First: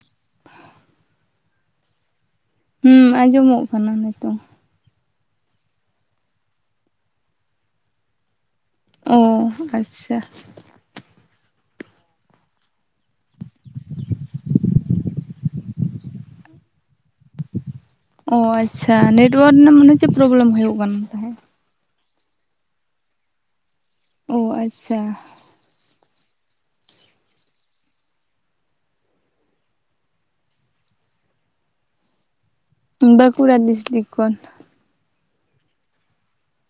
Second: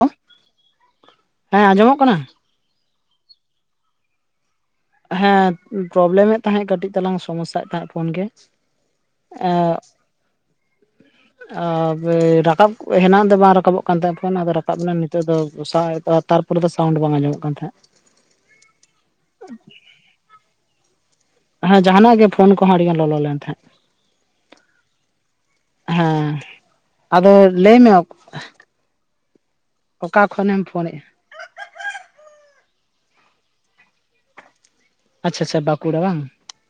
Hello ᱦᱮᱸ ᱟᱸᱡᱚᱢᱚᱜ ᱠᱟᱱᱟ? ᱦᱩᱸ ᱟᱸᱡᱚᱢᱚᱜ ᱠᱟᱱᱟ ᱱᱤᱛᱚᱜ᱾ ᱦᱮᱸ ᱯᱨᱚᱵᱞᱮᱢᱮᱫ ᱛᱟᱦᱮᱸᱫ ᱠᱟᱹᱴᱤᱡ ᱪᱟᱞᱟᱝ ᱥᱚᱢᱚᱥ ᱥᱟᱭᱮᱫ ᱛᱟᱦᱮᱸᱫ ᱯᱷᱳᱱ ᱜᱮ ᱾ ᱳ ᱟᱪᱪᱷᱟ᱾ ᱟ ᱵᱮᱭ ᱨᱟᱠᱟᱵ ᱦᱮᱱᱟᱝ ᱫᱚ ᱵᱟᱝ ᱨᱟᱠᱟᱵᱚᱜ ᱠᱟᱱ ᱛᱟᱷᱮᱸᱡ ᱟ ᱯᱷᱚᱱ ᱟᱫᱚ ᱨᱟᱠᱟᱵ ᱮᱱᱟ ᱱᱤᱛᱚᱜ ᱫᱚ ᱥᱟᱜ [unintelligible] ᱛᱟᱨ ᱯᱩᱨᱟᱹ ᱫᱚ ᱥᱟᱣᱩᱱᱰ ᱵᱟᱝ ᱟᱸᱡᱚᱢᱚᱜ ᱠᱟᱱ ᱛᱟᱦᱮᱸᱜ᱾ ᱚ ᱟᱪᱪᱷᱟ, ᱱᱮᱴᱣᱟᱨᱠ ᱨᱮᱱᱟᱜ ᱢᱚᱱᱮ ᱦᱚᱪᱷᱮ ᱯᱨᱚᱵᱽᱞᱚᱢ ᱦᱩᱭᱩᱜ ᱠᱟᱱ ᱛᱟᱦᱮᱸᱜ᱾ ᱦᱮᱸ ᱡᱟᱦᱱᱟᱜ ᱜᱮ, ᱯᱷᱳᱱ ᱠᱚᱼᱦᱚᱸ ᱟᱹᱰᱤ ᱜᱟᱱ ᱞᱚ-ᱞᱚ ᱞᱮᱱ ᱛᱟᱦᱮᱸᱜ᱾ ᱚ ᱟᱪᱪᱷᱟ᱾ ᱦᱮᱸ, ᱟᱫᱚ ᱞᱟᱹᱭ ᱢᱮ ᱚᱠ ᱚᱠᱟ ᱠᱷᱚᱱᱮᱢ ᱯᱷᱳᱱᱮᱜᱼᱟ? ᱵᱟᱹᱠᱩᱲᱟ ᱰᱤᱥᱴᱤᱠ ᱠᱷᱚᱱ᱾ ᱟᱪᱪᱷᱟ, ᱟᱪᱪᱷᱟ ᱵᱟᱠᱩᱲᱟ ᱵᱟᱝ?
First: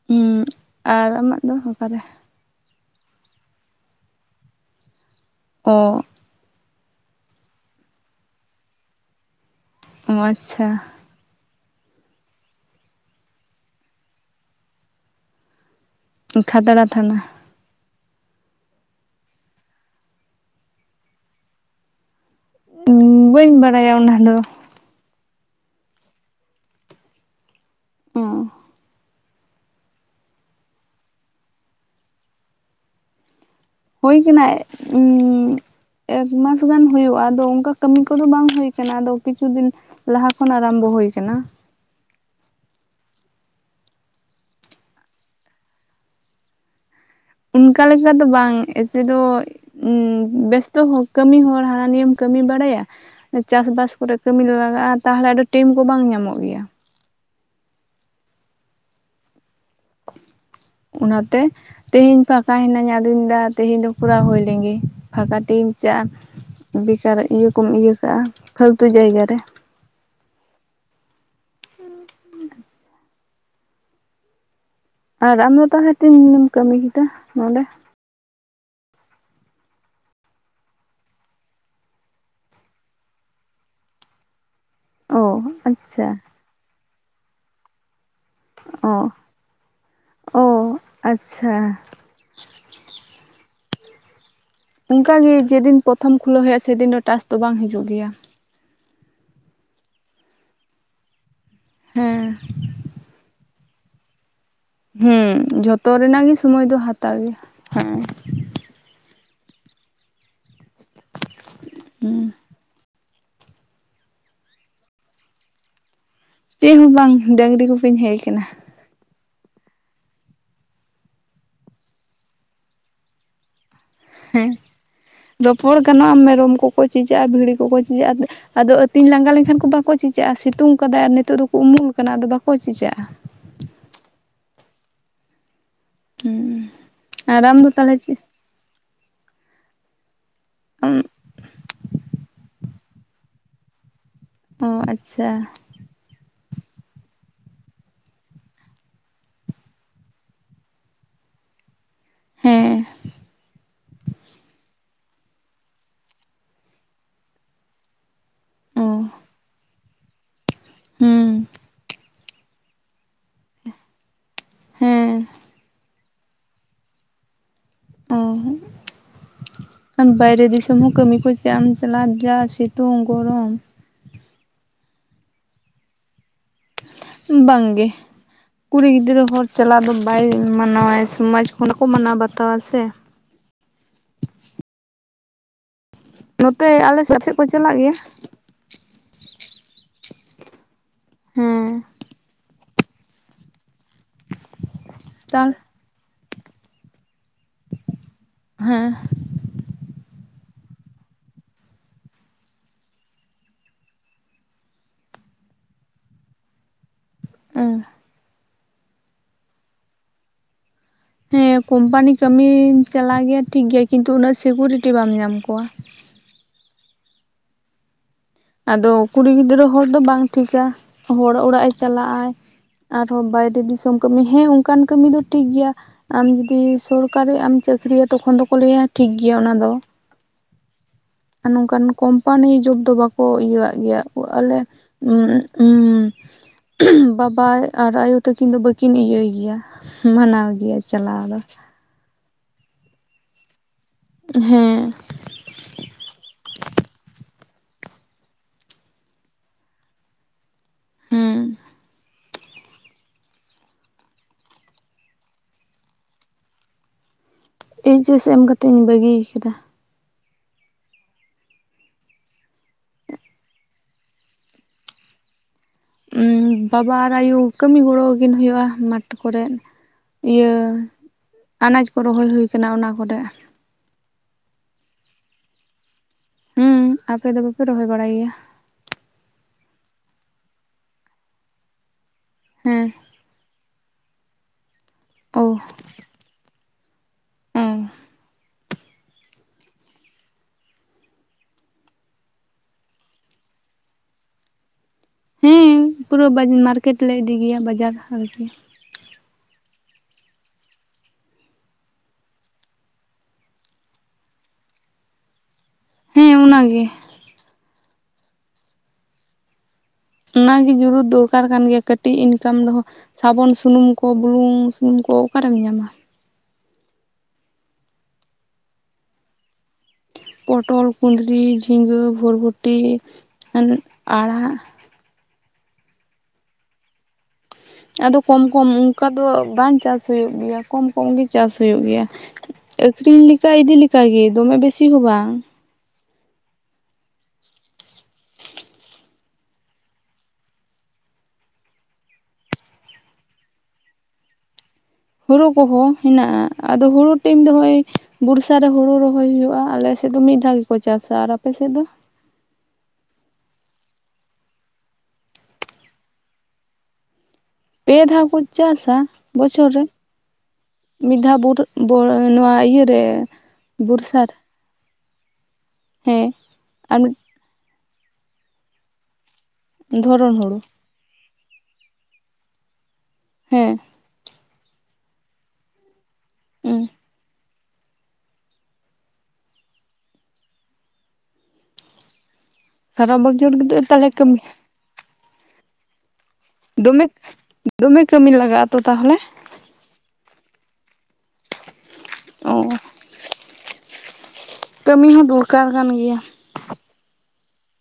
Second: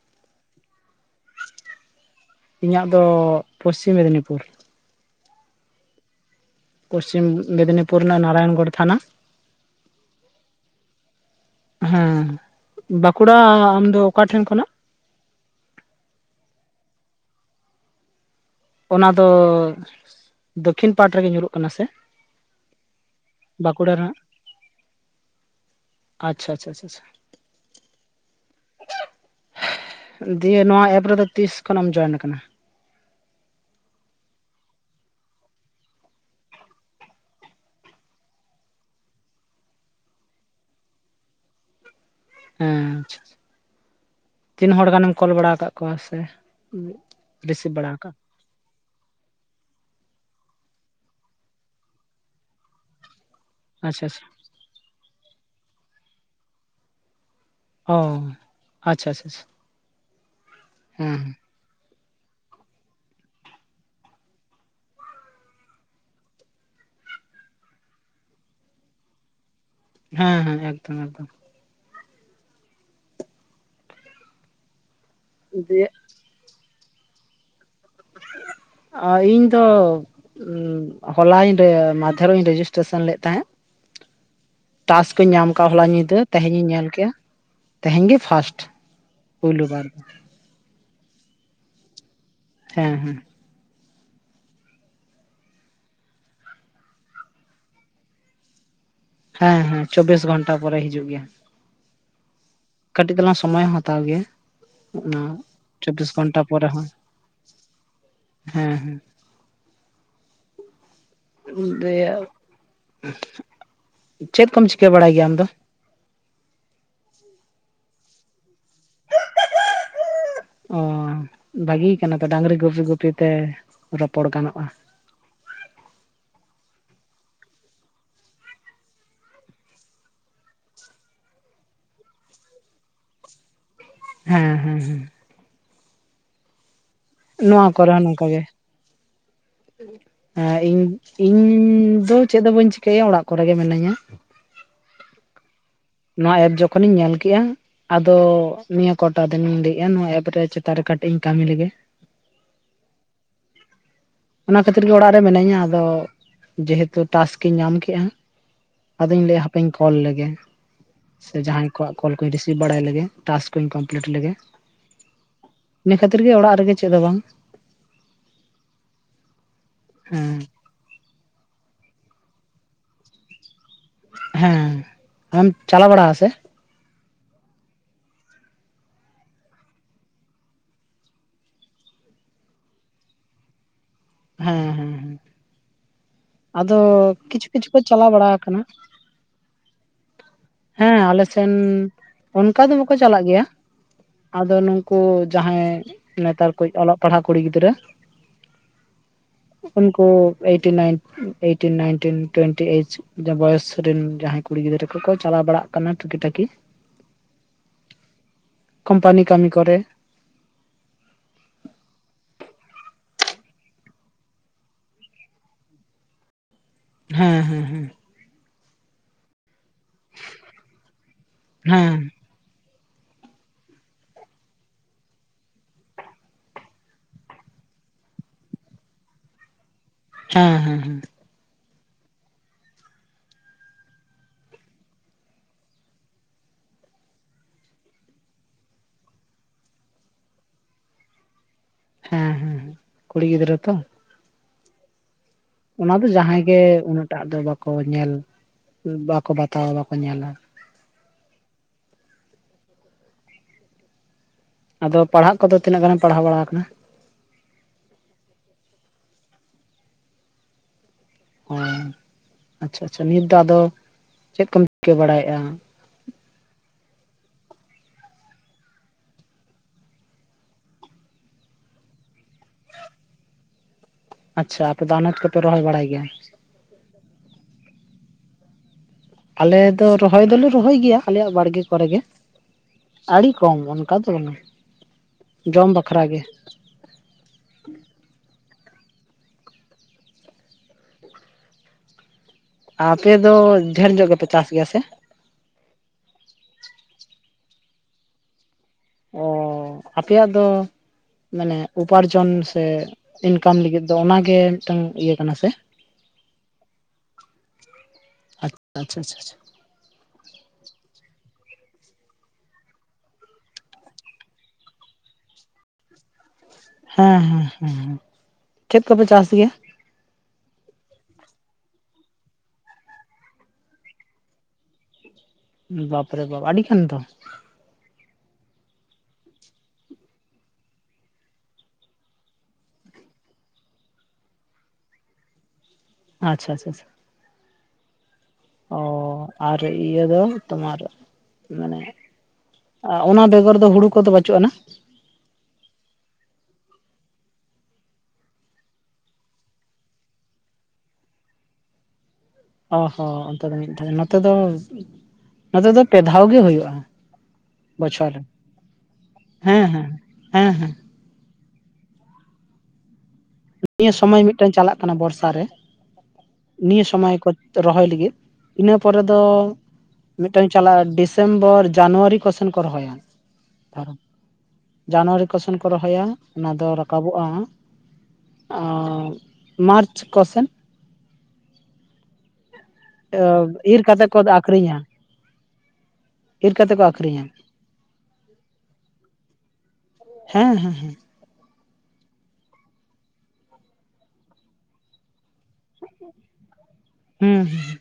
ᱦᱩᱸ ᱟᱨ ᱟᱢᱟᱜ ᱫᱚ ᱚᱠᱟᱨᱮ? ᱤᱧᱼᱟᱹᱜ ᱫᱚ, ᱯᱚᱥᱪᱤᱢ ᱢᱮᱫᱽᱱᱤᱯᱩᱨ᱾ ᱚᱻᱜ᱾ ᱯᱚᱥᱪᱤᱢ ᱢᱮᱫᱽᱱᱤᱯᱩᱨ ᱨᱮᱱᱟᱜᱼᱟ ᱱᱟᱨᱟᱭᱚᱱᱜᱚᱲ ᱛᱷᱟᱱᱟ᱾ ᱚᱻᱟᱪᱪᱷᱟ᱾ ᱦᱮᱸ, ᱵᱟᱸᱠᱩᱲᱟ ᱟᱢ ᱫᱚ ᱚᱠᱟ ᱴᱷᱮᱱ ᱠᱷᱚᱱᱟᱜ? ᱠᱷᱟᱫᱽᱲᱟ ᱛᱷᱟᱱᱟ᱾ ᱚᱱᱟ ᱫᱚ, ᱫᱚᱠᱷᱤᱱ ᱯᱟᱦᱴᱟ ᱨᱮᱜᱮ ᱧᱩᱨᱩ-ᱜ ᱠᱟᱱᱟ ᱥᱮ? ᱵᱟᱹᱧ ᱵᱟᱠᱩᱲᱟ ᱵᱟᱲᱟᱭᱟ ᱚᱱᱟ ᱨᱮᱱᱟᱜ᱾ ᱫᱚ ᱟᱪᱪᱷᱟ - ᱪᱷᱟ ᱪᱷᱟ ᱪᱷᱟ᱾ ᱚᱸ᱾ ᱫᱤᱭᱮ ᱱᱚᱣᱟ ᱮᱯ ᱨᱮᱫᱚ, ᱛᱤᱥ ᱠᱷᱚᱱᱮᱢ ᱡᱚᱭᱮᱱ ᱟᱠᱟᱱᱟ? ᱦᱩᱭ ᱠᱟᱱᱟ, ᱩᱸ ᱮᱠ ᱢᱟᱥ ᱜᱟᱱ ᱦᱩᱭᱩᱜᱼᱟ᱾ ᱟᱫᱚ ᱚᱝᱠᱟ ᱠᱟᱹᱢᱤ ᱠᱚ-ᱫᱚ ᱵᱟᱝ ᱦᱩᱭ ᱠᱟᱱᱟ᱾ ᱟᱫᱚ ᱠᱤᱪᱷᱩ ᱫᱤᱱ ᱞᱟᱦᱟ ᱠᱷᱚᱱ ᱟᱨᱟᱢᱵᱚ ᱦᱩᱭ ᱟᱠᱟᱱᱟ᱾ ᱦᱮᱸ ᱟᱪᱷᱟ᱾ ᱛᱤᱱ ᱦᱚᱲ ᱜᱟᱱᱮᱢ ᱠᱚᱞ ᱵᱟᱲᱟ ᱟᱠᱟᱫ ᱠᱚᱣᱟ ᱥᱮ? ᱨᱤᱥᱤᱵᱷ ᱚᱱᱠᱟ ᱵᱟᱲᱟ ᱞᱮᱠᱟ ᱟᱠᱟᱫ ᱫᱚ ᱵᱟᱝ, ᱮᱥᱮ ᱫᱚ ᱩᱸ ᱵᱮᱥᱛᱚᱦ ᱠᱟᱹᱢᱤ ᱦᱚᱲ ᱦᱟᱜ ᱱᱤᱭᱟᱹᱢ ᱠᱟᱹᱢᱤ ᱵᱟᱲᱟᱭ-ᱟ᱾ ᱪᱟᱥ ᱵᱟᱥ ᱟᱪᱪᱷᱟ ᱠᱚᱨᱮ ᱟᱪᱪᱷᱟ ᱠᱟᱹᱢ ᱞᱟᱜᱟᱜᱼᱟ᱾ ᱛᱟᱦᱚᱞᱮ ᱟᱹᱰᱤ ᱴᱮᱢ ᱠᱚ ᱵᱟᱝ ᱧᱟᱢᱚᱼᱜ ᱜᱮᱭᱟ᱾ ᱚ ᱟᱪᱷᱟ ᱪᱷᱟ ᱪᱷᱟ᱾ ᱚᱱᱟᱛᱮ ᱛᱮᱦᱤᱧ ᱯᱷᱟᱠᱟᱭᱼᱱᱟ ᱟᱫᱩᱧᱸ ᱟᱫᱚᱧ ᱢᱮᱱᱫᱟ᱾ ᱛᱮᱦᱤᱧ ᱫᱚ ᱯᱩᱨᱟᱣ ᱦᱩᱭ ᱞᱮᱱᱜᱮ ᱯᱷᱟᱠᱟ ᱴᱤ ᱤᱧ ᱪᱟᱜᱼᱟ᱾ ᱵᱮᱠᱟᱨ ᱤᱭᱟᱹ ᱠᱚᱢ ᱤᱭᱟᱹ ᱠᱟᱜᱼᱟ᱾ ᱯᱟᱹᱞᱛᱩ ᱡᱟᱭᱜᱟ ᱨᱮ᱾ ᱦᱮᱸ ᱦᱮᱸ ᱮᱠᱫᱚᱢ ᱮᱠᱫᱚᱢ᱾ [inaudible] ᱟᱨ ᱟᱢᱫᱚ ᱫᱤᱭᱮ ᱛᱟᱦᱚᱞᱮ ᱛᱤᱱ ᱫᱤᱱᱮᱢ ᱠᱟᱹᱢᱤ ᱠᱮᱫᱟ ᱱᱚᱰᱮ? ᱚᱸ ᱤᱧ ᱫᱚ ᱩᱸ ᱦᱚᱞᱟᱧ ᱧᱤᱫᱟᱹ ᱢᱟᱫᱷᱮᱨᱤᱧ ᱨᱮᱡᱤᱥᱴᱨᱮᱥᱚᱱ ᱞᱮᱫ ᱛᱟᱦᱮᱸᱜ᱾ [inaudible] ᱴᱟᱥᱠ ᱠᱚᱧ ᱚ ᱧᱟᱢ ᱠᱟᱜ ᱦᱚᱞᱟ ᱟᱪᱪᱷᱟ ᱧᱤᱫᱟᱹ ᱛᱮᱦᱮᱧᱤᱧ ᱧᱮᱞ ᱠᱮᱼᱟ, ᱛᱮᱦᱮᱧ ᱜᱮ ᱯᱷᱟᱥᱴ᱾ ᱚ, ᱯᱳᱭᱞᱳ ᱵᱟᱨ ᱫᱚ ᱳ ᱟᱪᱪᱷᱟ᱾ ᱦᱮᱸ ᱦᱮᱸ᱾ ᱚᱱᱠᱟᱜᱮ ᱡᱮᱫᱤᱱ ᱯᱨᱚᱛᱷᱚᱢ ᱠᱷᱩᱞᱟᱹᱣ ᱦᱩᱭᱩᱜᱼᱟ᱾ ᱥᱮᱫᱤᱱ ᱫᱚ ᱴᱟᱥ ᱫᱚ ᱵᱟᱝ ᱦᱤᱡᱩᱜ ᱜᱮᱭᱟ᱾ ᱦᱮᱸ, ᱦᱮᱸ, ᱪᱚᱵᱽᱵᱤᱥ ᱜᱷᱚᱱᱴᱟ ᱯᱚᱨᱮ, ᱦᱤᱡᱩᱼᱜ ᱜᱮᱭᱟ᱾ ᱦᱮᱸ᱾ ᱠᱟᱹᱴᱤᱡ ᱛᱟᱞᱟᱝ ᱥᱚᱢᱚ-ᱭ ᱦᱚᱸ ᱦᱟᱛᱟᱣ ᱜᱮᱭᱟ᱾ ᱦᱩᱸ ᱚᱱᱟ ᱡᱷᱚᱛᱚ ᱪᱚᱵᱵᱤᱥ ᱨᱮᱱᱟ-ᱜ ᱜᱮ, ᱜᱷᱚᱱᱴᱟ ᱥᱚᱢᱚᱭ ᱯᱚᱨᱮ ᱫᱚ ᱦᱚᱸ ᱦᱟᱛᱟ-ᱜ ᱜᱮᱭᱟ᱾ ᱦᱮᱸ ᱦᱮᱸ ᱦᱮᱸ᱾ ᱫᱮᱭᱟ-ᱜ ᱦᱮᱸ ᱪᱮᱫ ᱠᱚᱢ ᱪᱤᱠᱟᱹ ᱵᱟᱲᱟᱭ ᱜᱮᱭᱟ ᱟᱢᱫᱚ? ᱪᱮᱜ ᱦᱚᱸ ᱵᱟᱝ ᱰᱟᱹᱝᱨᱤ ᱜᱩᱯᱤᱧ ᱦᱮᱡ ᱟᱠᱟᱱᱟ᱾ ᱚᱸ ᱵᱷᱟᱜᱤ ᱠᱟᱱᱟ ᱛᱚ ᱰᱟᱹᱝᱨᱤ ᱜᱩᱯᱤ ᱜᱩᱯᱤ ᱛᱮ ᱨᱚᱯᱚᱲ ᱦᱮᱸ ᱜᱟᱱᱚᱜ-ᱟ᱾ ᱨᱚᱯᱚᱲ ᱜᱟᱱᱚᱜ-ᱟ ᱢᱮᱨᱚᱢ ᱠᱚ ᱠᱚ ᱪᱤᱪᱟᱜ-ᱟ, ᱵᱷᱤᱲᱤ ᱠᱚ ᱠᱚ ᱪᱤᱪᱟᱜ-ᱟ᱾ ᱟᱫᱚ ᱟᱹᱛᱤᱧ ᱞᱟᱸᱜᱟ ᱞᱮᱱᱠᱷᱟᱱ ᱠᱚ ᱵᱟᱠᱚ ᱪᱮᱪᱟᱜ-ᱟ, ᱥᱤᱛᱩᱝ ᱠᱟᱫᱟᱭ ᱟᱨ ᱱᱤᱛᱚᱜ ᱫᱚ ᱠᱚ ᱩᱢᱩᱞ ᱠᱟᱱᱟ, ᱟᱫᱚ ᱵᱟᱠᱚ ᱪᱮᱪᱟᱜ-ᱟ ᱾ ᱦᱮᱸ ᱦᱮᱸ ᱦᱮᱸ ᱦᱩᱸ ᱱᱚᱣᱟ ᱠᱚᱨᱮ ᱦᱚᱸ ᱱᱚᱝᱠᱟ ᱜᱮ᱾ ᱦᱮᱸ ᱤᱧ ᱤᱧ ᱫᱚ ᱪᱮᱫ ᱫᱚ ᱵᱟᱹᱧ ᱪᱤᱠᱟᱭᱟ ᱚᱲᱟᱜ ᱠᱚᱨᱮ ᱜᱮ ᱢᱤᱱᱟᱹᱧᱟ᱾ ᱚᱸ ᱟᱪᱪᱷᱟ᱾ ᱱᱚᱣᱟ ᱮᱯ ᱡᱚᱠᱷᱚᱱᱤᱧ ᱧᱮᱞ ᱠᱮᱜᱼᱟ, ᱟᱫᱚ ᱱᱤᱭᱟᱹ ᱠᱚᱴᱟ ᱫᱤᱱᱤᱧ ᱞᱟᱹᱭᱮᱜ-ᱟ ᱱᱚᱣᱟ ᱮᱯ ᱨᱮ ᱪᱮᱛᱟᱱ ᱨᱮ ᱠᱟᱹᱴᱤᱡ ᱤᱧ ᱠᱟᱹᱢᱤ ᱞᱮᱜᱮ᱾ ᱦᱮᱸ ᱚᱱᱟ ᱠᱷᱟᱹᱛᱤᱨ ᱜᱮ ᱚᱲᱟᱜ ᱨᱮ ᱢᱤᱱᱟᱹᱧᱟ ᱟᱫᱚ, ᱡᱮᱦᱮᱛᱩ ᱴᱟᱥᱠ ᱤᱧ ᱧᱟᱢ ᱠᱮᱜ-ᱟ᱾ ᱚ ᱟᱫᱚᱧ ᱞᱟᱹᱭᱟ ᱦᱟᱯᱮᱧ ᱠᱚᱞ ᱞᱮᱜᱮ ᱥᱮ ᱦᱮᱸ ᱡᱟᱸᱦᱟᱸᱭ ᱠᱚᱣᱟᱜ ᱠᱚᱞ ᱠᱚᱧ ᱨᱤᱥᱤᱵᱷ ᱵᱟᱲᱟᱭ ᱞᱮᱜᱮ ᱴᱟᱥᱠ ᱠᱚᱧ ᱠᱚᱢᱯᱞᱤᱴ ᱞᱮᱜᱮ᱾ ᱦᱮᱸ ᱤᱱᱟᱹ ᱠᱷᱟᱹᱛᱤᱨ ᱜᱮ ᱚᱲᱟᱜ ᱨᱮᱜᱮ ᱪᱮᱫ ᱫᱚ ᱵᱟᱝ᱾ ᱚᱸ ᱦᱮᱸ ᱵᱟᱭᱨᱮ ᱫᱤᱥ ᱱᱤᱛᱚᱢ ᱦᱚᱸ ᱠᱟᱹᱢᱤ ᱠᱚ ᱪᱟᱜ ᱮᱢ ᱪᱟᱞᱟᱜ-ᱟ ᱡᱟ ᱥᱤᱛᱩᱝ ᱜᱚᱨᱚᱢ᱾ ᱦᱮᱸ ᱟᱢᱮᱢ ᱪᱟᱞᱟᱣ ᱵᱟᱲᱟ ᱟᱥᱮ? ᱵᱟᱝ ᱜᱮ᱾ ᱠᱩᱲᱤ ᱜᱤᱫᱽᱨᱟᱹ ᱦᱚᱲ ᱪᱟᱞᱟᱜ ᱫᱚ ᱵᱟᱭ ᱢᱟᱱᱟᱣᱟᱭ ᱥᱚᱢᱟᱡᱽ ᱠᱷᱚᱱ ᱠᱚ ᱢᱟᱱᱟᱣ ᱵᱟᱛᱟᱣᱟ ᱥᱮ᱾ ᱦᱮᱸ ᱦᱮᱸ ᱱᱚᱛᱮ ᱟᱫᱚ ᱟᱞᱮ ᱥᱮᱫ ᱥᱮᱫ ᱠᱤᱪᱷᱩ ᱠᱤᱪᱷᱩ ᱪᱟᱞᱟᱜ ᱠᱚ ᱜᱮᱭᱟ ᱪᱟᱞᱟᱣ ᱵᱟᱲᱟ ᱟᱠᱟᱱᱟ ᱾ ᱦᱮᱸ ᱟᱞᱮ ᱥᱮᱱ, ᱦᱮᱸ ᱚᱱᱠᱟ ᱫᱚ ᱵᱟᱠᱚ ᱪᱟᱞᱟᱜ ᱜᱮᱭᱟ᱾ ᱟᱫᱚ ᱱᱩᱠᱩ ᱛᱟᱨ ᱡᱟᱸᱦᱟᱸᱭ ᱱᱮᱛᱟᱨ ᱠᱚ ᱚᱞᱚᱜ ᱯᱟᱲᱦᱟᱜ ᱠᱩᱲᱤ ᱜᱤᱫᱽᱨᱟᱹ ᱦᱮᱸ [unintelligible] eight nine eighteen, nineteen, twenty each boys ᱨᱮᱱ ᱡᱟᱸᱦᱟᱸᱭ ᱠᱩᱲᱤ ᱜᱤᱫᱽᱨᱟᱹ ᱠᱚᱠᱚ ᱪᱟᱞᱟᱣ ᱵᱟᱲᱟᱜ ᱠᱟᱱᱟ ᱴᱩᱠᱤ ᱴᱟᱠᱤ᱾ ᱟᱸ ᱠᱚᱳᱢᱯᱟᱱᱤ ᱠᱟᱹᱢᱤ ᱠᱚ ᱨᱮ᱾ ᱦᱮᱸ ᱠᱚᱢᱯᱟᱱᱤ ᱠᱟᱹᱢᱤ ᱪᱟᱞᱟᱜ ᱜᱮᱭᱟ ᱴᱷᱤᱠ ᱜᱮᱭᱟ, ᱠᱤᱱᱛᱩ ᱩᱱᱟᱹᱜ ᱥᱤᱠᱩᱨᱤᱴᱤ ᱵᱟᱢ ᱧᱟᱢ ᱠᱚᱣᱟ᱾ ᱦᱮᱸ ᱦᱮᱸ ᱦᱮᱸ ᱟᱫᱚ ᱠᱩᱲᱤ ᱜᱤᱫᱽᱨᱟᱹ ᱦᱚᱲ ᱫᱚ ᱵᱟᱝ ᱴᱷᱤᱠᱟ, ᱦᱚᱲ ᱚᱲᱟᱜ ᱮ ᱦᱮᱸ ᱪᱟᱞᱟᱜ- ᱟᱭ᱾ ᱟᱨᱦᱚᱸ ᱵᱟᱭᱨᱮ ᱫᱤᱥᱚᱢ ᱠᱟᱹᱢᱤ ᱦᱮᱸ ᱚᱱᱠᱟᱱ ᱠᱟᱹᱢᱤ ᱫᱚ ᱴᱷᱤᱠ ᱜᱮᱭᱟ᱾ ᱟᱢ ᱡᱚᱫᱤ ᱥᱚᱨᱠᱟᱨᱤ ᱮᱢ ᱪᱟᱹᱠᱨᱤᱭᱟ ᱛᱚᱠᱷᱚᱱ ᱫᱚ ᱠᱚ ᱞᱟᱹᱭᱟ ᱴᱷᱤᱠ ᱜᱮᱭᱟ ᱚᱱᱟ ᱫᱚ ᱾ ᱦᱮᱸ ᱦᱮᱸ ᱦᱮᱸ ᱟᱨ ᱱᱚᱝᱠᱟᱱ ᱠᱚᱢᱯᱟᱱᱤ ᱡᱚᱵ ᱫᱚ ᱵᱟᱠᱚ ᱤᱭᱟᱹᱣᱟᱜ ᱜᱮᱭᱟ, ᱟᱞᱮ ᱩᱜ ᱩᱢ ᱵᱟᱵᱟᱭ ᱟᱨ ᱟᱭᱳ ᱛᱟᱹᱠᱤᱱ ᱫᱚ ᱵᱟᱹᱠᱤᱱ ᱤᱭᱟᱹᱭ ᱜᱮᱭᱟ᱾ ᱢᱟᱱᱟᱣ ᱜᱮᱭᱟ ᱪᱟᱞᱟᱣ ᱫᱚ᱾ ᱦᱮᱸ ᱦᱮᱸ ᱠᱩᱲᱤ ᱜᱤᱫᱽᱨᱟᱹ ᱛᱚ᱾ ᱦᱮᱸ ᱚᱱᱟ ᱫᱚ ᱡᱟᱦᱟᱸᱭ ᱜᱮ ᱩᱱᱟᱹᱜᱴᱟᱜ ᱫᱚ ᱵᱟᱠᱚ ᱧᱮᱞ ᱵᱟᱠᱚ ᱵᱟᱛᱟᱣᱟ ᱵᱟᱠᱚ ᱧᱮᱞᱟ᱾ ᱦᱮᱸ ᱟᱫᱚ ᱯᱟᱲᱦᱟᱜ ᱠᱚᱫᱚ ᱛᱤᱱᱟᱹᱜ ᱜᱟᱱ ᱮᱢ ᱯᱟᱲᱦᱟᱣ ᱵᱟᱲᱟ ᱣᱟᱠᱟᱱᱟ? ᱮᱪ ᱮᱥ ᱮᱢ ᱠᱟᱛᱮᱧ ᱵᱟᱹᱜᱤ ᱠᱮᱫᱟ᱾ ᱚ ᱟᱪᱪᱷᱟ ᱟᱪᱪᱷᱟ, ᱱᱤᱛ ᱫᱚ ᱟᱫᱚ ᱪᱮᱫ ᱠᱚᱢ ᱠᱟᱹ ᱵᱟᱲᱟᱭᱮᱜ-ᱟ? ᱩᱸ ᱵᱟᱵᱟ ᱟᱨ ᱟᱹᱭᱩ ᱠᱟᱹᱢᱤ ᱜᱚᱲᱚ ᱣᱟᱹᱠᱤᱱ ᱦᱩᱭᱩᱜ-ᱟ ᱢᱟᱴᱷ ᱠᱚᱨᱮᱫ᱿ ᱤᱭᱟᱹ ᱟᱱᱟᱡ ᱠᱚ ᱨᱚᱦᱚᱭ ᱦᱩᱭ ᱠᱟᱱᱟ ᱚᱱᱟ ᱠᱚᱨᱮ᱾ ᱟᱪᱪᱷᱟ ᱟᱯᱮ ᱫᱚ ᱟᱱᱟᱡᱽ ᱠᱚᱯᱮ ᱨᱚᱦᱚᱭ ᱵᱟᱲᱟᱭ ᱜᱮᱭᱟ? ᱦᱩᱸ ᱟᱯᱮ ᱫᱚ ᱵᱟᱯᱮ ᱨᱚᱦᱚᱭ ᱵᱟᱲᱟᱭ ᱜᱮᱭᱟ? ᱟᱞᱮ ᱫᱚ ᱨᱚᱦᱚᱭ ᱫᱚᱞᱮ ᱨᱚᱦᱚᱭ ᱜᱮᱭᱟ ᱟᱞᱮᱭᱟᱜ ᱵᱟᱲᱜᱮ ᱠᱚᱨᱮ ᱜᱮ᱾ ᱦᱩᱸ, ᱟᱹᱲᱤ ᱠᱚᱢ ᱚᱱᱠᱟ ᱫᱚ ᱵᱟᱝᱼᱟ, ᱚ ᱡᱚᱢ ᱵᱟᱠᱷᱨᱟ ᱜᱮ᱾ ᱩᱸ, ᱟᱯᱮ ᱫᱚ ᱰᱷᱮᱨ ᱧᱚᱜ ᱜᱮᱯᱮ ᱪᱟᱥ ᱜᱮᱭᱟ ᱥᱮ? ᱦᱮᱸ, ᱯᱩᱨᱟᱹ ᱵᱟᱡᱽ ᱢᱟᱨᱠᱮᱴ ᱞᱮ ᱤᱫᱤ ᱜᱮᱭᱟ ᱵᱟᱡᱟᱨ ᱦᱟᱱᱛᱮ, ᱚᱻ ᱟᱯᱮᱭᱟᱜ ᱫᱚ ᱢᱟᱱᱮ ᱩᱯᱟᱹᱨᱡᱚᱱ ᱥᱮ ᱤᱱᱠᱟᱢ ᱞᱟᱹᱜᱤᱫ ᱫᱚ ᱚᱱᱟᱜᱮ ᱢᱤᱫᱴᱟᱝ ᱤᱭᱟᱹ ᱠᱟᱱᱟ ᱥᱮ? ᱦᱮᱸ ᱚᱱᱟ ᱜᱮ᱾ ᱟᱪ ᱟᱪᱪᱷᱟ ᱟᱪᱪᱷᱟ, ᱟᱪᱪᱷᱟ᱾ ᱚᱱᱟᱜᱮ ᱡᱳᱨᱩᱨᱚᱛ ᱫᱚᱨᱠᱟᱨ ᱠᱟᱱ ᱜᱮᱭᱟ ᱠᱟᱹᱴᱤᱡ ᱤᱱᱠᱟᱢ ᱫᱚᱦᱚ᱾ ᱥᱟᱵᱚᱱ ᱥᱩᱱᱩᱢ ᱠᱚ, ᱵᱩᱞᱩᱝ ᱥᱩᱱᱩᱢ ᱠᱚ ᱚᱠᱟᱨᱮᱢ ᱧᱟᱢᱼᱟ? ᱦᱮᱸ ᱦᱮᱸ ᱦᱮᱸᱦᱮᱸ, ᱪᱮᱫ ᱠᱚᱯᱮ ᱪᱟᱥ ᱜᱮᱭᱟ? ᱯᱚᱴᱚᱞ, ᱠᱩᱸᱫᱽᱨᱤ, ᱡᱷᱤᱸᱜᱟᱹ, ᱵᱷᱚᱨᱵᱷᱚᱴᱤ, ᱟᱱ ᱟᱲᱟᱜ᱾ ᱵᱟᱯ ᱨᱮ ᱵᱟᱵ, ᱟᱹᱰᱤ ᱠᱷᱟᱱ ᱫᱚ? ᱟᱫᱚ ᱠᱚᱢ ᱠᱚᱢ ᱚᱸᱠᱟ ᱫᱚ ᱣᱟᱜ ᱵᱟᱝ ᱪᱟᱥ ᱦᱩᱭᱩᱜ ᱜᱮᱭᱟ, ᱠᱚᱢ ᱠᱚᱢ ᱜᱮ ᱪᱟᱥ ᱦᱩᱭᱩᱜ ᱜᱮᱭᱟ᱾ ᱟᱹᱠᱷᱨᱤᱧ ᱞᱮᱠᱟ, ᱤᱫᱤ ᱞᱮᱠᱟ ᱜᱮ ᱫᱚᱢᱮ ᱵᱮᱥᱤ ᱦᱚ ᱵᱟᱝ? ᱟᱪᱪᱷᱟ ᱟᱪᱪᱷᱟ, ᱪᱷᱟ᱾ ᱚ ᱟᱨ ᱤᱭᱟᱹ ᱫᱚ ᱛᱳᱢᱟᱨ ᱢᱟᱱᱮ ᱟ ᱚᱱᱟ ᱵᱮᱜᱚᱨ ᱫᱚ ᱦᱩᱲᱩ ᱠᱚᱫᱚ ᱵᱟᱹᱪᱩᱜ ᱟᱱᱟ? ᱦᱩᱲᱩ ᱠᱚᱦᱚᱸ ᱦᱮᱱᱟᱜᱼᱟᱸ ᱟᱫᱚ ᱦᱩᱲᱩ ᱴᱟᱹᱭᱤᱢ ᱫᱚ ᱦᱚᱸᱜᱼᱚᱭ ᱵᱚᱲᱥᱟ ᱨᱮ ᱦᱩᱲᱩ ᱨᱚᱦᱚᱭ ᱦᱩᱭᱩᱜᱼᱟ ᱟᱞᱮ ᱥᱮᱫ ᱫᱚ ᱢᱮᱫ ᱫᱷᱟᱣ ᱜᱮ, ᱠᱚ ᱪᱟᱥᱼᱟ ᱟᱨ ᱟᱯᱮᱥᱮᱫ ᱫᱚ? ᱚᱦᱚ ᱚᱱᱛᱮ ᱫᱚ ᱢᱤᱫ ᱫᱷᱟᱣ ᱜᱮ, ᱱᱚᱛᱮ ᱫᱚ, ᱱᱚᱛᱮ ᱫᱚ ᱯᱮ ᱫᱷᱟᱣ ᱜᱮ ᱦᱩᱭᱩᱜᱼᱟ᱾ ᱯᱮ ᱵᱚᱪᱷᱚᱨ ᱨᱮ ᱫᱷᱟᱣ ᱠᱚ ᱪᱟᱥᱼᱟ, ᱦᱮᱸ ᱵᱚᱪᱷᱚᱨ ᱨᱮ? ᱦᱮᱸ ᱦᱮᱸ ᱦᱮᱸ ᱢᱤᱫ ᱫᱷᱟᱣ ᱵᱩᱨ ᱵᱚᱲ ᱱᱚᱣᱟ ᱤᱭᱟᱹᱨᱮ, ᱱᱤᱭᱟᱹ ᱥᱚᱢᱚᱭ ᱵᱚᱨᱥᱟᱨ ᱢᱤᱫᱴᱟᱹᱝ ᱪᱟᱞᱟᱜ ᱠᱟᱱᱟ ᱵᱚᱨᱥᱟ ᱨᱮ ᱦᱮᱸ ᱱᱤᱭᱟᱹ ᱟᱨ ᱥᱚᱢᱚᱭ ᱢᱤᱫ ᱠᱚ ᱨᱚᱦᱚᱭ ᱞᱟᱹᱜᱤᱫ, ᱤᱱᱟᱹ ᱯᱚᱨᱮ ᱫᱚ ᱫᱷᱚᱨᱚᱱ ᱢᱤᱫᱴᱟᱹᱝ ᱦᱩᱲᱩ ᱪᱟᱞᱟᱜᱼᱟ ᱰᱤᱥ- ᱥᱮᱢᱵᱚᱨ ᱡᱟᱱᱣᱟᱹᱨᱤ ᱠᱚᱥᱮᱱ ᱠᱚ ᱨᱚᱦᱚᱭᱟ᱾ ᱦᱮᱸ᱾ ᱡᱟᱱᱣᱟᱹᱨᱤ ᱠᱚᱥᱚᱱ ᱠᱚ ᱨᱚᱦᱚᱭᱟ ᱚᱱᱟ ᱫᱚ ᱦᱩᱸ ᱨᱟᱠᱟᱵᱚᱜᱼᱟ ᱦᱟᱸᱜ᱾ ᱟᱸᱻ ᱢᱟᱨᱪ ᱠᱚᱥᱮᱫ᱾ ᱥᱟᱨᱟ ᱵᱳᱠ ᱪᱚᱨ ᱤᱨ ᱜᱮᱛᱚᱜ ᱠᱟᱛᱮ ᱛᱟᱦᱮᱞᱮ ᱠᱚ ᱠᱟᱹᱢᱤᱭᱟ᱾ ᱟᱠᱷᱨᱤᱧᱟ ᱤᱨ ᱠᱟᱛᱮ ᱠᱚ ᱫᱚᱢᱮᱼᱦ ᱟᱠᱷᱨᱤᱧᱟ ᱫᱚᱢᱮ ᱠᱟᱹᱢᱤ ᱞᱟᱜᱟᱜ ᱟᱛᱚ ᱛᱟᱦᱚᱞᱮ? ᱦᱮᱸ ᱦᱩᱸ ᱦᱩᱸ᱾ ᱚᱻ, ᱠᱟᱹᱢᱤ ᱦᱚᱸ ᱫᱚᱨᱠᱟᱨ ᱠᱟᱱ ᱜᱮᱭᱟ᱾ ᱦᱩᱸᱻᱦ᱾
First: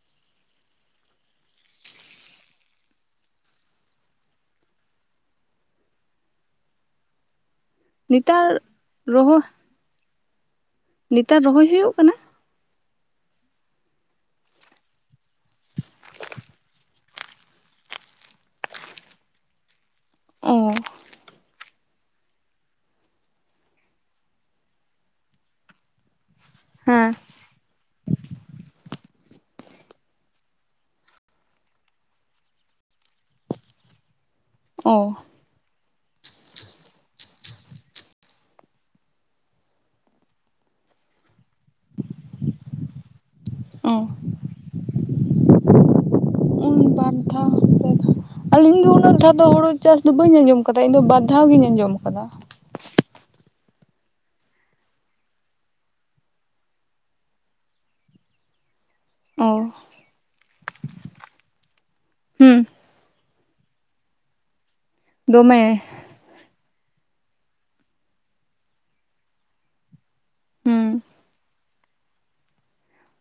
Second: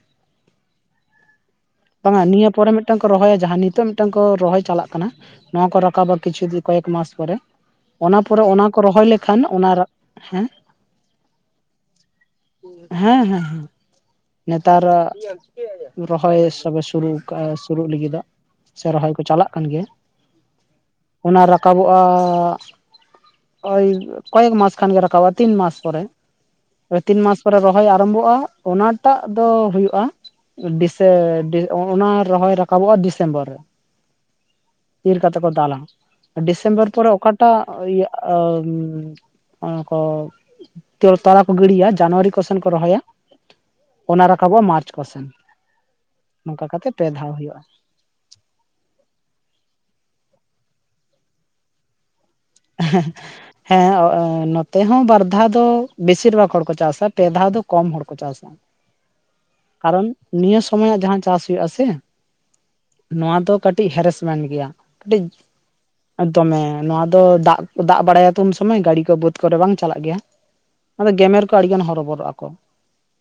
ᱵᱟᱝᱼᱟ ᱱᱤᱭᱟᱹ ᱯᱚᱨᱮ ᱢᱤᱫᱴᱟᱝ ᱠᱚ ᱨᱚᱦᱚᱭᱟ ᱡᱟᱦᱟᱸ ᱱᱤᱛᱚᱜ ᱢᱤᱫᱴᱟᱝ ᱠᱚ ᱨᱚᱦᱚᱭ ᱪᱟᱞᱟᱜ ᱠᱟᱱᱟ, ᱱᱚᱣᱟ ᱠᱚ ᱨᱟᱠᱟᱵᱽᱼᱟ ᱠᱤᱪᱷᱩ ᱫᱤ ᱠᱚ ᱮᱠ ᱢᱟᱥ ᱯᱚᱨᱮ᱾ ᱚᱱᱟ ᱯᱚᱨᱮ ᱱᱮᱛᱟᱨ ᱚᱱᱟ ᱠᱚ ᱨᱚᱦᱚᱭ ᱞᱮᱠᱷᱟᱱ ᱚᱱᱟ ᱨᱮ ᱦᱮᱸ ᱱᱮᱛᱟᱨ ᱨᱚᱦᱚᱭ ᱦᱩᱭᱩᱜ ᱠᱟᱱᱟ ᱦᱮᱸ ᱦᱮᱸ ᱱᱮᱛᱟᱨ ᱨᱚᱦᱚᱭ ᱥ ᱛᱚᱵᱮ ᱥᱩᱨᱩ ᱠᱟᱜ- ᱟ ᱥᱩᱨᱩᱜ ᱞᱟᱹᱜᱤ ᱫᱚᱜ ᱥᱮ ᱨᱚᱦᱚᱭ ᱠᱚ ᱪᱟᱞᱟᱜ ᱠᱟᱱ ᱜᱮᱭᱟ, ᱚ ᱚᱱᱟ ᱨᱟ ᱨᱟᱠᱟᱵᱚᱜᱼᱟ ᱳᱭ ᱠᱚᱭᱮᱠ ᱢᱟᱥ ᱠᱷᱟᱱ ᱜᱮ ᱨᱟᱠᱟᱵᱚᱜᱼᱟ ᱛᱤᱱ ᱢᱟᱥ ᱯᱚᱨᱮ ᱾ ᱳᱭ ᱦᱮᱸ ᱛᱤᱱ ᱢᱟᱥ ᱯᱚᱨᱮ ᱨᱚᱦᱚᱭ ᱟᱨᱟᱢᱵᱷᱚᱜᱼᱟ, ᱚᱱᱟ ᱴᱟᱜ ᱫᱚ ᱦᱳᱭᱳᱜ-ᱟ ᱾ᱰᱤᱥᱮ ᱚᱱᱟ ᱨᱚᱦᱚᱭ ᱨᱟᱠᱟᱵᱚᱜᱼᱟ, ᱰᱤᱥᱮᱢᱵᱚᱨ ᱨᱮ ᱚ ᱤᱨ ᱠᱟᱛᱮ ᱛᱮᱠᱚ ᱫᱟᱞᱟ ᱰᱤᱥᱮᱢᱵᱚᱨ ᱯᱚᱨᱮ ᱚᱠᱟᱴᱟᱜ ᱤᱭᱟᱹ ᱟ ᱚᱱᱟ ᱠᱚ ᱛᱟᱞᱟ ᱠᱚ ᱜᱤᱲᱤᱭᱟ ᱡᱟᱱᱩᱣᱟᱨᱤ ᱠᱚᱥᱮᱱ ᱠᱚ ᱨᱚᱦᱚᱭᱟ ᱾ ᱚ ᱚᱱᱟ ᱨᱟᱠᱟᱵᱚᱜᱼᱟ ᱢᱟᱨᱪ ᱠᱚᱥᱮᱱ ᱱᱚᱝᱠᱟ ᱠᱟᱛᱮᱜ ᱯᱟᱱᱛᱷᱟ [unintelligible] ᱟᱞᱤᱧ ᱫᱚ ᱩᱱᱟᱹᱜ ᱫᱷᱟᱣ ᱫᱚ ᱦᱳᱲᱩ ᱪᱟᱥ ᱫᱚ ᱵᱟᱹᱧ ᱟᱸᱡᱚᱢ ᱠᱟᱫᱟ ᱤᱧ ᱫᱚ ᱵᱟᱨ ᱫᱷᱟᱣ ᱜᱤᱧ ᱟᱸᱡᱚᱢ ᱠᱟᱫᱟ᱾ ᱦᱮᱸ ᱦᱮᱸ ᱱᱚᱛᱮ ᱦᱚᱸ ᱵᱟᱨ ᱫᱷᱟᱣ ᱫᱚ ᱵᱮᱥᱤᱨ ᱵᱷᱟᱜᱽ ᱦᱚᱲ ᱠᱚ ᱪᱟᱥᱟ ᱯᱮ ᱫᱷᱟᱣ ᱫᱚ ᱠᱚᱢ ᱦᱚᱲ ᱠᱚ ᱪᱟᱥᱟ᱾ ᱚ [inaudible] ᱠᱟᱨᱚᱱ ᱱᱤᱭᱟᱹ ᱥᱚᱢᱚᱭᱟ ᱡᱟᱦᱟᱸ ᱪᱟᱥ ᱦᱩᱭᱩᱜᱼᱟ, ᱥᱮ ᱦᱩᱸ ᱱᱚᱣᱟ ᱫᱚ ᱠᱟᱹᱴᱤᱡ ᱦᱮᱨᱮᱥᱢᱮᱱ ᱜᱮᱭᱟ ᱠᱟᱹᱴᱤᱡ ᱫᱚᱢᱮ ᱫᱚᱢᱮ ᱱᱚᱣᱟ ᱫᱚ ᱫᱟᱜ ᱫᱟᱜ ᱵᱟᱲᱟᱭᱟᱛᱚ ᱩᱱ ᱥᱚᱢᱚᱭ ᱜᱟᱹᱲᱤ ᱠᱚ ᱵᱟᱹᱫ ᱠᱚᱨᱮ ᱵᱟᱝ ᱪᱟᱞᱟᱜ ᱜᱮᱭᱟ ᱦᱩᱸ ᱟᱫᱚ ᱜᱮᱢᱮᱨ ᱠᱚ ᱟᱹᱰᱤᱜᱟᱱ ᱦᱚᱨᱚ ᱵᱚᱨᱚᱜ ᱟᱠᱚ ᱾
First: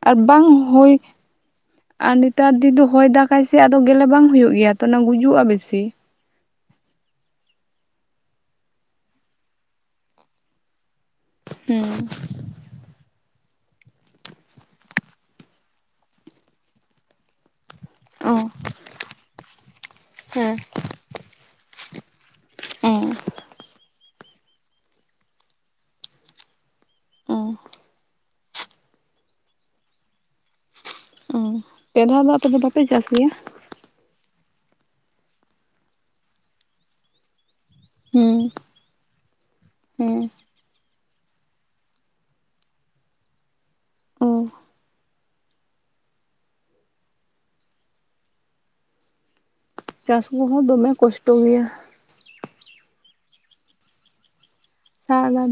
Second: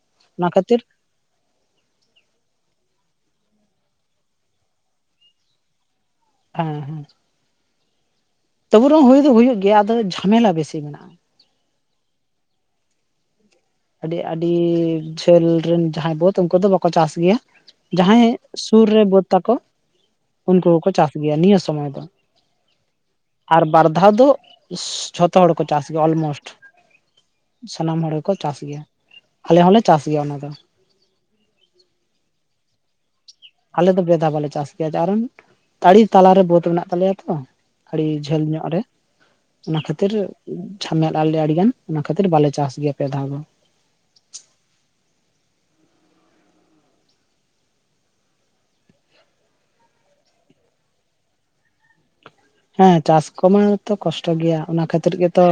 ᱟᱨ ᱵᱟᱝ ᱦᱳᱭ ᱟᱨ ᱱᱤᱛᱟᱨ ᱫᱤᱱ ᱫᱚ ᱦᱚᱭ ᱫᱟᱜᱟᱭ ᱥᱮ ᱟᱫᱚ ᱜᱮᱞᱮ ᱵᱟᱝ ᱦᱩᱭᱩᱜ ᱜᱮᱭᱟ ᱛᱚ ᱚᱱᱟ ᱜᱩᱡᱩᱜᱼᱟ ᱵᱮᱥᱤ᱾ ᱦᱮᱸ ᱛᱚᱵᱩ ᱨᱮᱸᱦᱚ ᱦᱩᱭ ᱫᱚ ᱦᱩᱭᱩᱜ ᱜᱮᱭᱟ ᱟᱫᱚ ᱡᱷᱟᱢᱮᱞᱟ ᱵᱮᱥᱤ ᱢᱮᱱᱟᱜᱼᱟ ᱾ ᱦᱩᱸ ᱾ ᱟᱹᱰᱤ ᱟᱹᱰᱤ ᱡᱷᱟᱹᱞ ᱨᱮᱱ ᱡᱟᱦᱟᱸᱭ ᱵᱟᱹᱫ ᱩᱱᱠᱩ ᱫᱚ ᱵᱟᱠᱚ ᱪᱟᱥ ᱜᱮᱭᱟ ᱾ ᱡᱟᱦᱟᱸᱭ ᱚ ᱥᱩᱨ ᱨᱮ ᱵᱟᱹᱫᱽ ᱛᱟᱠᱚ ᱦᱮᱸ ᱩᱱᱠᱩ ᱠᱚᱠᱚ ᱪᱟᱥ ᱜᱮᱭᱟ ᱱᱤᱭᱟᱹ ᱥᱚᱢᱚᱭ ᱫᱚ ᱾ ᱟᱨ ᱵᱟᱨ ᱫᱷᱟᱣ ᱫᱚ ᱡᱷᱚᱛᱚ ᱦᱚᱲ ᱠᱚ ᱪᱟᱥ ᱜᱮᱭᱟ ᱚᱞᱢᱳᱥᱴ ᱚ ᱾ ᱥᱟᱱᱟᱢ ᱦᱚᱲ ᱜᱮᱠᱚ ᱪᱟᱥ ᱜᱮᱭᱟ ᱟᱞᱮ ᱦᱚᱸᱞᱮ ᱪᱟᱥ ᱜᱮᱭᱟ ᱚᱱᱟ ᱫᱚ᱾ ᱚᱸ ᱯᱮ ᱫᱷᱟᱣ ᱫᱚ ᱟᱯᱮ ᱫᱚ ᱵᱟᱯᱮ ᱪᱟᱥ ᱜᱮᱭᱟ? ᱟᱞᱮ ᱫᱚ ᱯᱮᱫᱷᱟ ᱵᱟᱞᱮ ᱪᱟᱥ ᱜᱮᱭᱟ ᱠᱟᱨᱚᱱ ᱛᱟᱸᱲᱤ ᱛᱟᱞᱟᱨᱮ ᱵᱟᱹᱫᱽ ᱢᱮᱱᱟᱜ ᱛᱟᱞᱮᱭᱟ ᱛᱚ, ᱟᱹᱲᱤ ᱡᱷᱟᱹᱞ ᱦᱩᱸ ᱧᱚᱜ ᱨᱮ ᱚᱱᱟ ᱠᱷᱟᱹᱛᱤᱨ ᱦᱮᱸ [unintelligible] ᱟᱹᱰᱤ ᱜᱟᱱ ᱚᱱᱟ ᱠᱷᱟᱹᱛᱤᱨ ᱵᱟᱞᱮ ᱪᱟᱥ ᱜᱮᱭᱟ ᱯᱮ ᱫᱷᱟᱣ ᱫᱚ᱾ ᱚ ᱪᱟᱥ ᱠᱚᱦᱚᱸ ᱫᱚᱢᱮ ᱠᱚᱥᱴᱚ ᱜᱮᱭᱟ᱾ ᱦᱮᱸ ᱪᱟᱥ ᱠᱚᱢᱟᱛᱚ ᱠᱚᱥᱴᱚ ᱜᱮᱭᱟ ᱚᱱᱟ ᱠᱷᱟᱹᱛᱤᱨ ᱥᱟᱨᱟ ᱜᱮᱛᱚ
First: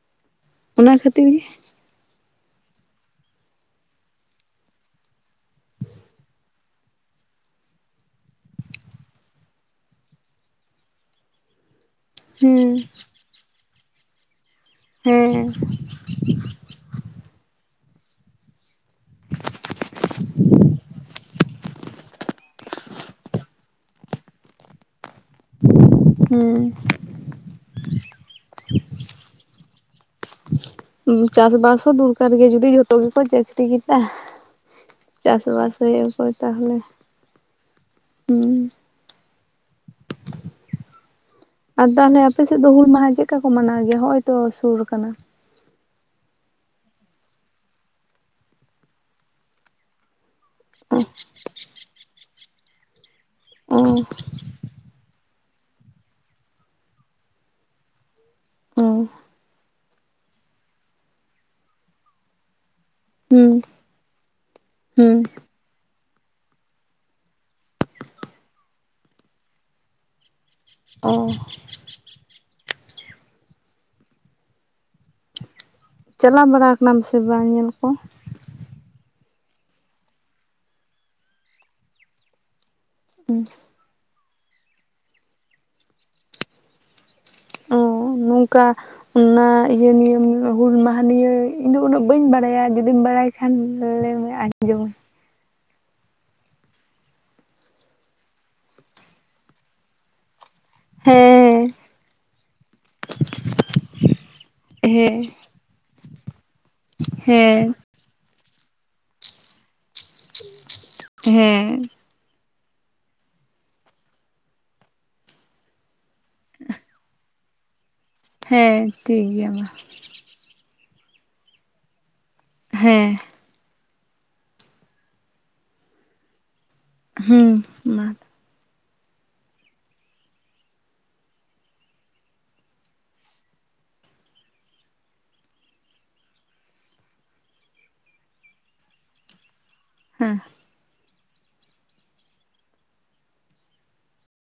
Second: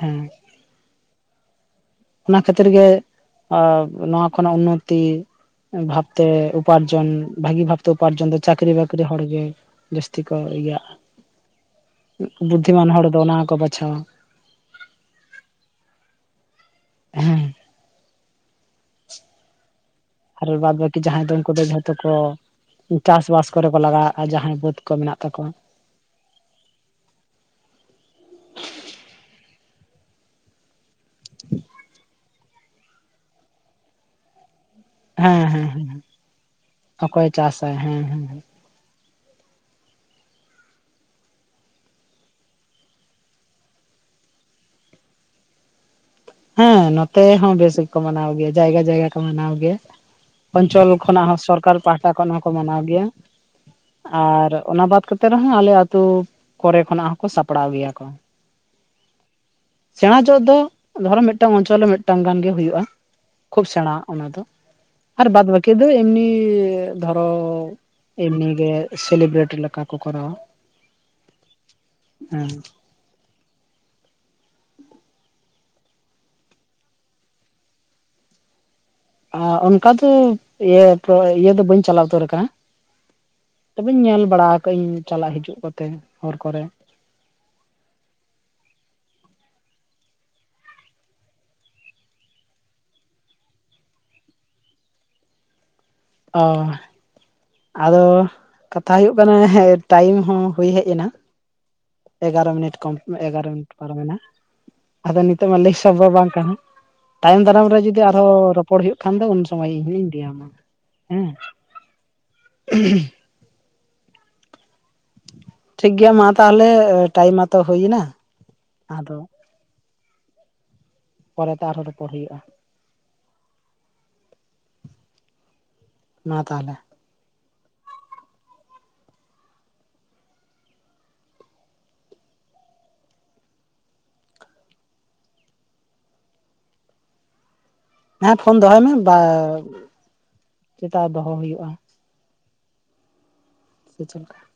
ᱦᱮᱸ ᱾ ᱚᱱᱟ ᱠᱷᱟᱹᱛᱤᱨ ᱜᱤ ᱚᱱᱟ ᱠᱷᱟᱹᱛᱤᱨ ᱜᱮ ᱚᱸ ᱱᱚᱣᱟ ᱠᱷᱚᱱᱟᱜ ᱩᱱᱱᱚᱛᱤ ᱵᱷᱟᱵᱽ ᱛᱮ ᱩᱯᱟᱨᱡᱚᱱ ᱵᱷᱟᱜᱤ ᱵᱷᱟᱵᱽᱛᱮ ᱩᱯᱟᱨᱡᱚᱱ ᱫᱚ ᱪᱟᱠᱷᱨᱤ ᱵᱟᱠᱷᱨᱤ ᱦᱚᱲ ᱜᱮ ᱡᱟᱹᱥᱛᱤ ᱠᱚ ᱤᱭᱟᱹᱟᱜᱼᱟ ᱦᱩᱸ ᱵᱩᱫᱽᱫᱷᱤᱢᱟᱱ ᱦᱚᱲ ᱫᱚ ᱚᱱᱟ ᱦᱚᱸᱠᱚ ᱵᱟᱪᱷᱟᱣᱟ᱾ ᱦᱮᱸ᱾ ᱦᱮᱸ ᱾ [unintelligible] ᱟᱨ ᱵᱟᱫᱽ ᱵᱟᱠᱤ ᱡᱟᱦᱟᱸᱭ ᱫᱚ ᱩᱱᱠᱩ ᱫᱚ ᱡᱷᱚᱛᱚ ᱠᱚ ᱪᱟᱥ ᱵᱟᱥ ᱠᱚᱨᱮ ᱠᱚ ᱞᱟᱜᱟᱣᱟᱜᱼᱟ ᱟᱼᱡᱟᱦᱟᱸᱭ ᱵᱟᱹᱫ ᱠᱚ ᱢᱮᱱᱟᱜ ᱛᱟᱠᱚᱣᱟ᱾ ᱦᱩᱸ ᱾ ᱪᱟᱥᱼᱵᱟᱥ ᱦᱚᱸ ᱫᱩᱨᱠᱟᱨ ᱜᱮ ᱡᱩᱫᱤ ᱡᱷᱚᱛᱚ ᱜᱮᱠᱚ ᱪᱟᱹᱠᱷᱨᱤ ᱠᱮᱫᱟ ᱾ ᱪᱟᱥ ᱦᱮᱸ ᱦᱮᱸ ᱵᱟᱥ ᱦᱮᱸ ᱦᱳᱭᱳᱜ ᱟ ᱚᱠᱚᱭ ᱛᱟᱦᱚᱞᱮ ᱚᱠᱚᱭ ᱪᱟᱥᱟᱭ ᱦᱮᱸ ᱦᱮᱸ ᱦᱩᱸᱼᱼ [inaudible] ᱟᱨ ᱫᱟ ᱚᱱᱮ ᱟᱯᱮ ᱥᱮᱫ ᱫᱚ ᱦᱩᱞ ᱢᱟᱦᱟ ᱪᱮᱜᱠᱟ ᱠᱚ ᱢᱟᱱᱟᱣ ᱜᱮᱭᱟ ᱦᱚᱸᱜ ᱚᱭ ᱛᱚ ᱥᱩᱨ ᱠᱟᱱᱟ? ᱦᱮᱸ ᱱᱚᱛᱮ ᱦᱚᱸ ᱵᱮᱥ ᱜᱮ ᱠᱚ ᱢᱟᱱᱟᱣ ᱜᱮᱭᱟ ᱡᱟᱭᱜᱟ ᱡᱟᱭᱜᱟ ᱠᱚ ᱢᱟᱱᱟᱣ ᱜᱮᱭᱟ ᱚᱧᱪᱚᱞ ᱚ ᱠᱷᱚᱱᱟᱜ ᱦᱚᱸ, ᱥᱚᱨᱠᱟᱨ ᱯᱟᱦᱴᱟ ᱠᱷᱚᱱ ᱦᱚᱸᱠᱚ ᱢᱟᱱᱟᱣ ᱜᱮᱭᱟ ᱚ ᱟᱨ ᱚᱱᱟ ᱵᱟᱫ ᱠᱟᱛᱮᱼᱼ ᱛᱮ ᱨᱮᱦᱚᱸ ᱟᱞᱮ ᱟᱛᱳ ᱠᱚᱨᱮ ᱠᱷᱚᱱᱟᱜ ᱦᱚᱸᱠᱚ ᱥᱟᱯᱲᱟᱣ ᱜᱮᱭᱟ ᱠᱚ᱾ ᱦᱩᱸ ᱥᱮᱬᱟ ᱪᱚᱜ ᱫᱚ ᱫᱷᱚᱨᱚ ᱢᱮᱫᱴᱟᱝ ᱚᱧᱪᱚᱞ ᱨᱮ ᱢᱮᱫᱴᱟᱝ ᱜᱟᱱᱜᱮ ᱦᱳᱭᱳᱜᱼᱟ ᱦᱩᱸ ᱠᱷᱩᱵ ᱥᱮᱸᱬᱟ ᱚᱱᱟ ᱫᱚ ᱦᱩᱸ ᱟᱨ ᱵᱟᱫ ᱵᱟᱹᱠᱤ ᱫᱚ ᱮᱢᱱᱤ ᱫᱷᱚᱨᱚᱼᱼ ᱮᱢᱱᱤ ᱜᱮ ᱥᱮᱞᱤᱵᱨᱮᱴ ᱞᱮᱠᱟ ᱠᱚ ᱠᱚᱨᱟᱣᱟ᱾ ᱚᱸ ᱦᱮᱸ ᱪᱟᱞᱟᱣ ᱵᱟᱲᱟ ᱠᱟᱱᱟᱢ ᱥᱮ ᱵᱟᱝ ᱧᱮᱞ ᱠᱚᱼᱼ ᱟᱸ ᱚᱱᱠᱟ ᱫᱚ ᱤᱭᱟᱹ ᱫᱚ ᱤᱭᱟᱹ ᱫᱚ ᱵᱟᱹᱧ ᱪᱟᱞᱟᱣ ᱩᱛᱟᱹᱨ ᱠᱟᱱᱟ᱾ ᱦᱩᱸ ᱛᱚᱵᱮᱧ ᱧᱮᱞ ᱵᱟᱲᱟ ᱠᱟᱜ ᱟᱹᱧ ᱪᱟᱞᱟᱜ ᱦᱤᱡᱩᱜ ᱠᱚᱛᱮ ᱦᱚᱨ ᱠᱚᱨᱮ᱾ ᱚ ᱱᱚᱝᱠᱟ ᱚᱱᱟ ᱤᱭᱟᱹ ᱱᱤᱭᱟᱹ ᱦᱩᱞ ᱢᱟᱦᱟ ᱱᱤᱭᱟᱹ ᱤᱧ ᱫᱚ ᱩᱱᱟᱹᱜ ᱵᱟᱹᱧ ᱵᱟᱲᱟᱭᱟ ᱡᱩᱫᱤᱢ ᱵᱟᱲᱟᱭᱼᱼ ᱠᱷᱟᱱ ᱞᱟᱹᱭ ᱢᱮ ᱟᱸᱡᱚᱢᱟ ᱚᱻ ᱟᱫᱚ ᱠᱟᱛᱷᱟ ᱦᱩᱭᱩᱜ ᱠᱟᱱᱟ ᱦᱮ ᱴᱟᱭᱤᱢ ᱦᱚᱸ ᱦᱩᱭ ᱦᱮᱡ ᱮᱱᱟ ᱦᱮᱸ ᱮᱜᱟᱨᱳ ᱢᱤᱱᱤᱴ ᱠᱚᱢ ᱮᱜᱟᱨᱳ ᱢᱤᱱᱤᱴ ᱯᱟᱨᱚᱢ ᱮᱱᱟ ᱦᱮᱸ ᱟᱫᱚ ᱱᱤᱛᱚᱜ ᱢᱟ ᱞᱟᱹᱭ ᱥᱚᱢᱵᱷᱚᱵ ᱵᱟᱝ ᱠᱟᱱᱟ ᱛᱟᱭᱚᱢ ᱦᱮᱸ ᱫᱟᱨᱟᱢ ᱨᱮ ᱡᱩᱫᱤᱼᱼ ᱡᱩᱫᱤ ᱟᱨᱦᱚᱸ ᱨᱚᱯᱚᱲ ᱦᱩᱭᱩᱜ ᱠᱷᱟᱱ ᱫᱚ ᱩᱱ ᱥᱚᱢᱚᱭ ᱤᱧ ᱞᱟ. ᱭ ᱟᱢᱟ ᱦᱮᱸ [inaudible] ᱴᱷᱤᱠ ᱜᱮᱭᱟ ᱢᱟ ᱛᱟᱦᱚᱞᱮ ᱴᱟᱭᱤᱢ ᱢᱟᱛᱚ ᱦᱩᱭ ᱮᱱᱟ ᱦᱮᱸ ᱴᱷᱤᱠ ᱜᱮᱭᱟ ᱢᱟ ᱯᱚᱨᱮᱛᱮ ᱟᱨᱦᱚᱸ ᱨᱚᱯᱚᱲ ᱦᱩᱭᱩᱜᱼᱟ ᱦᱮᱸ ᱢᱟ ᱛᱟᱦᱚᱞᱮ ᱦᱩᱸ ᱢᱟᱼᱼ ᱦᱮᱸ ᱯᱷᱳᱱ ᱫᱚᱦᱚᱭ ᱢᱮ ᱵᱟᱼᱼ ᱦᱮᱸ ᱪᱮᱛᱟᱣ ᱫᱚᱦᱚ ᱦᱩᱭᱩᱜᱼᱟ ᱥᱮ ᱪᱮᱜᱼᱠᱟ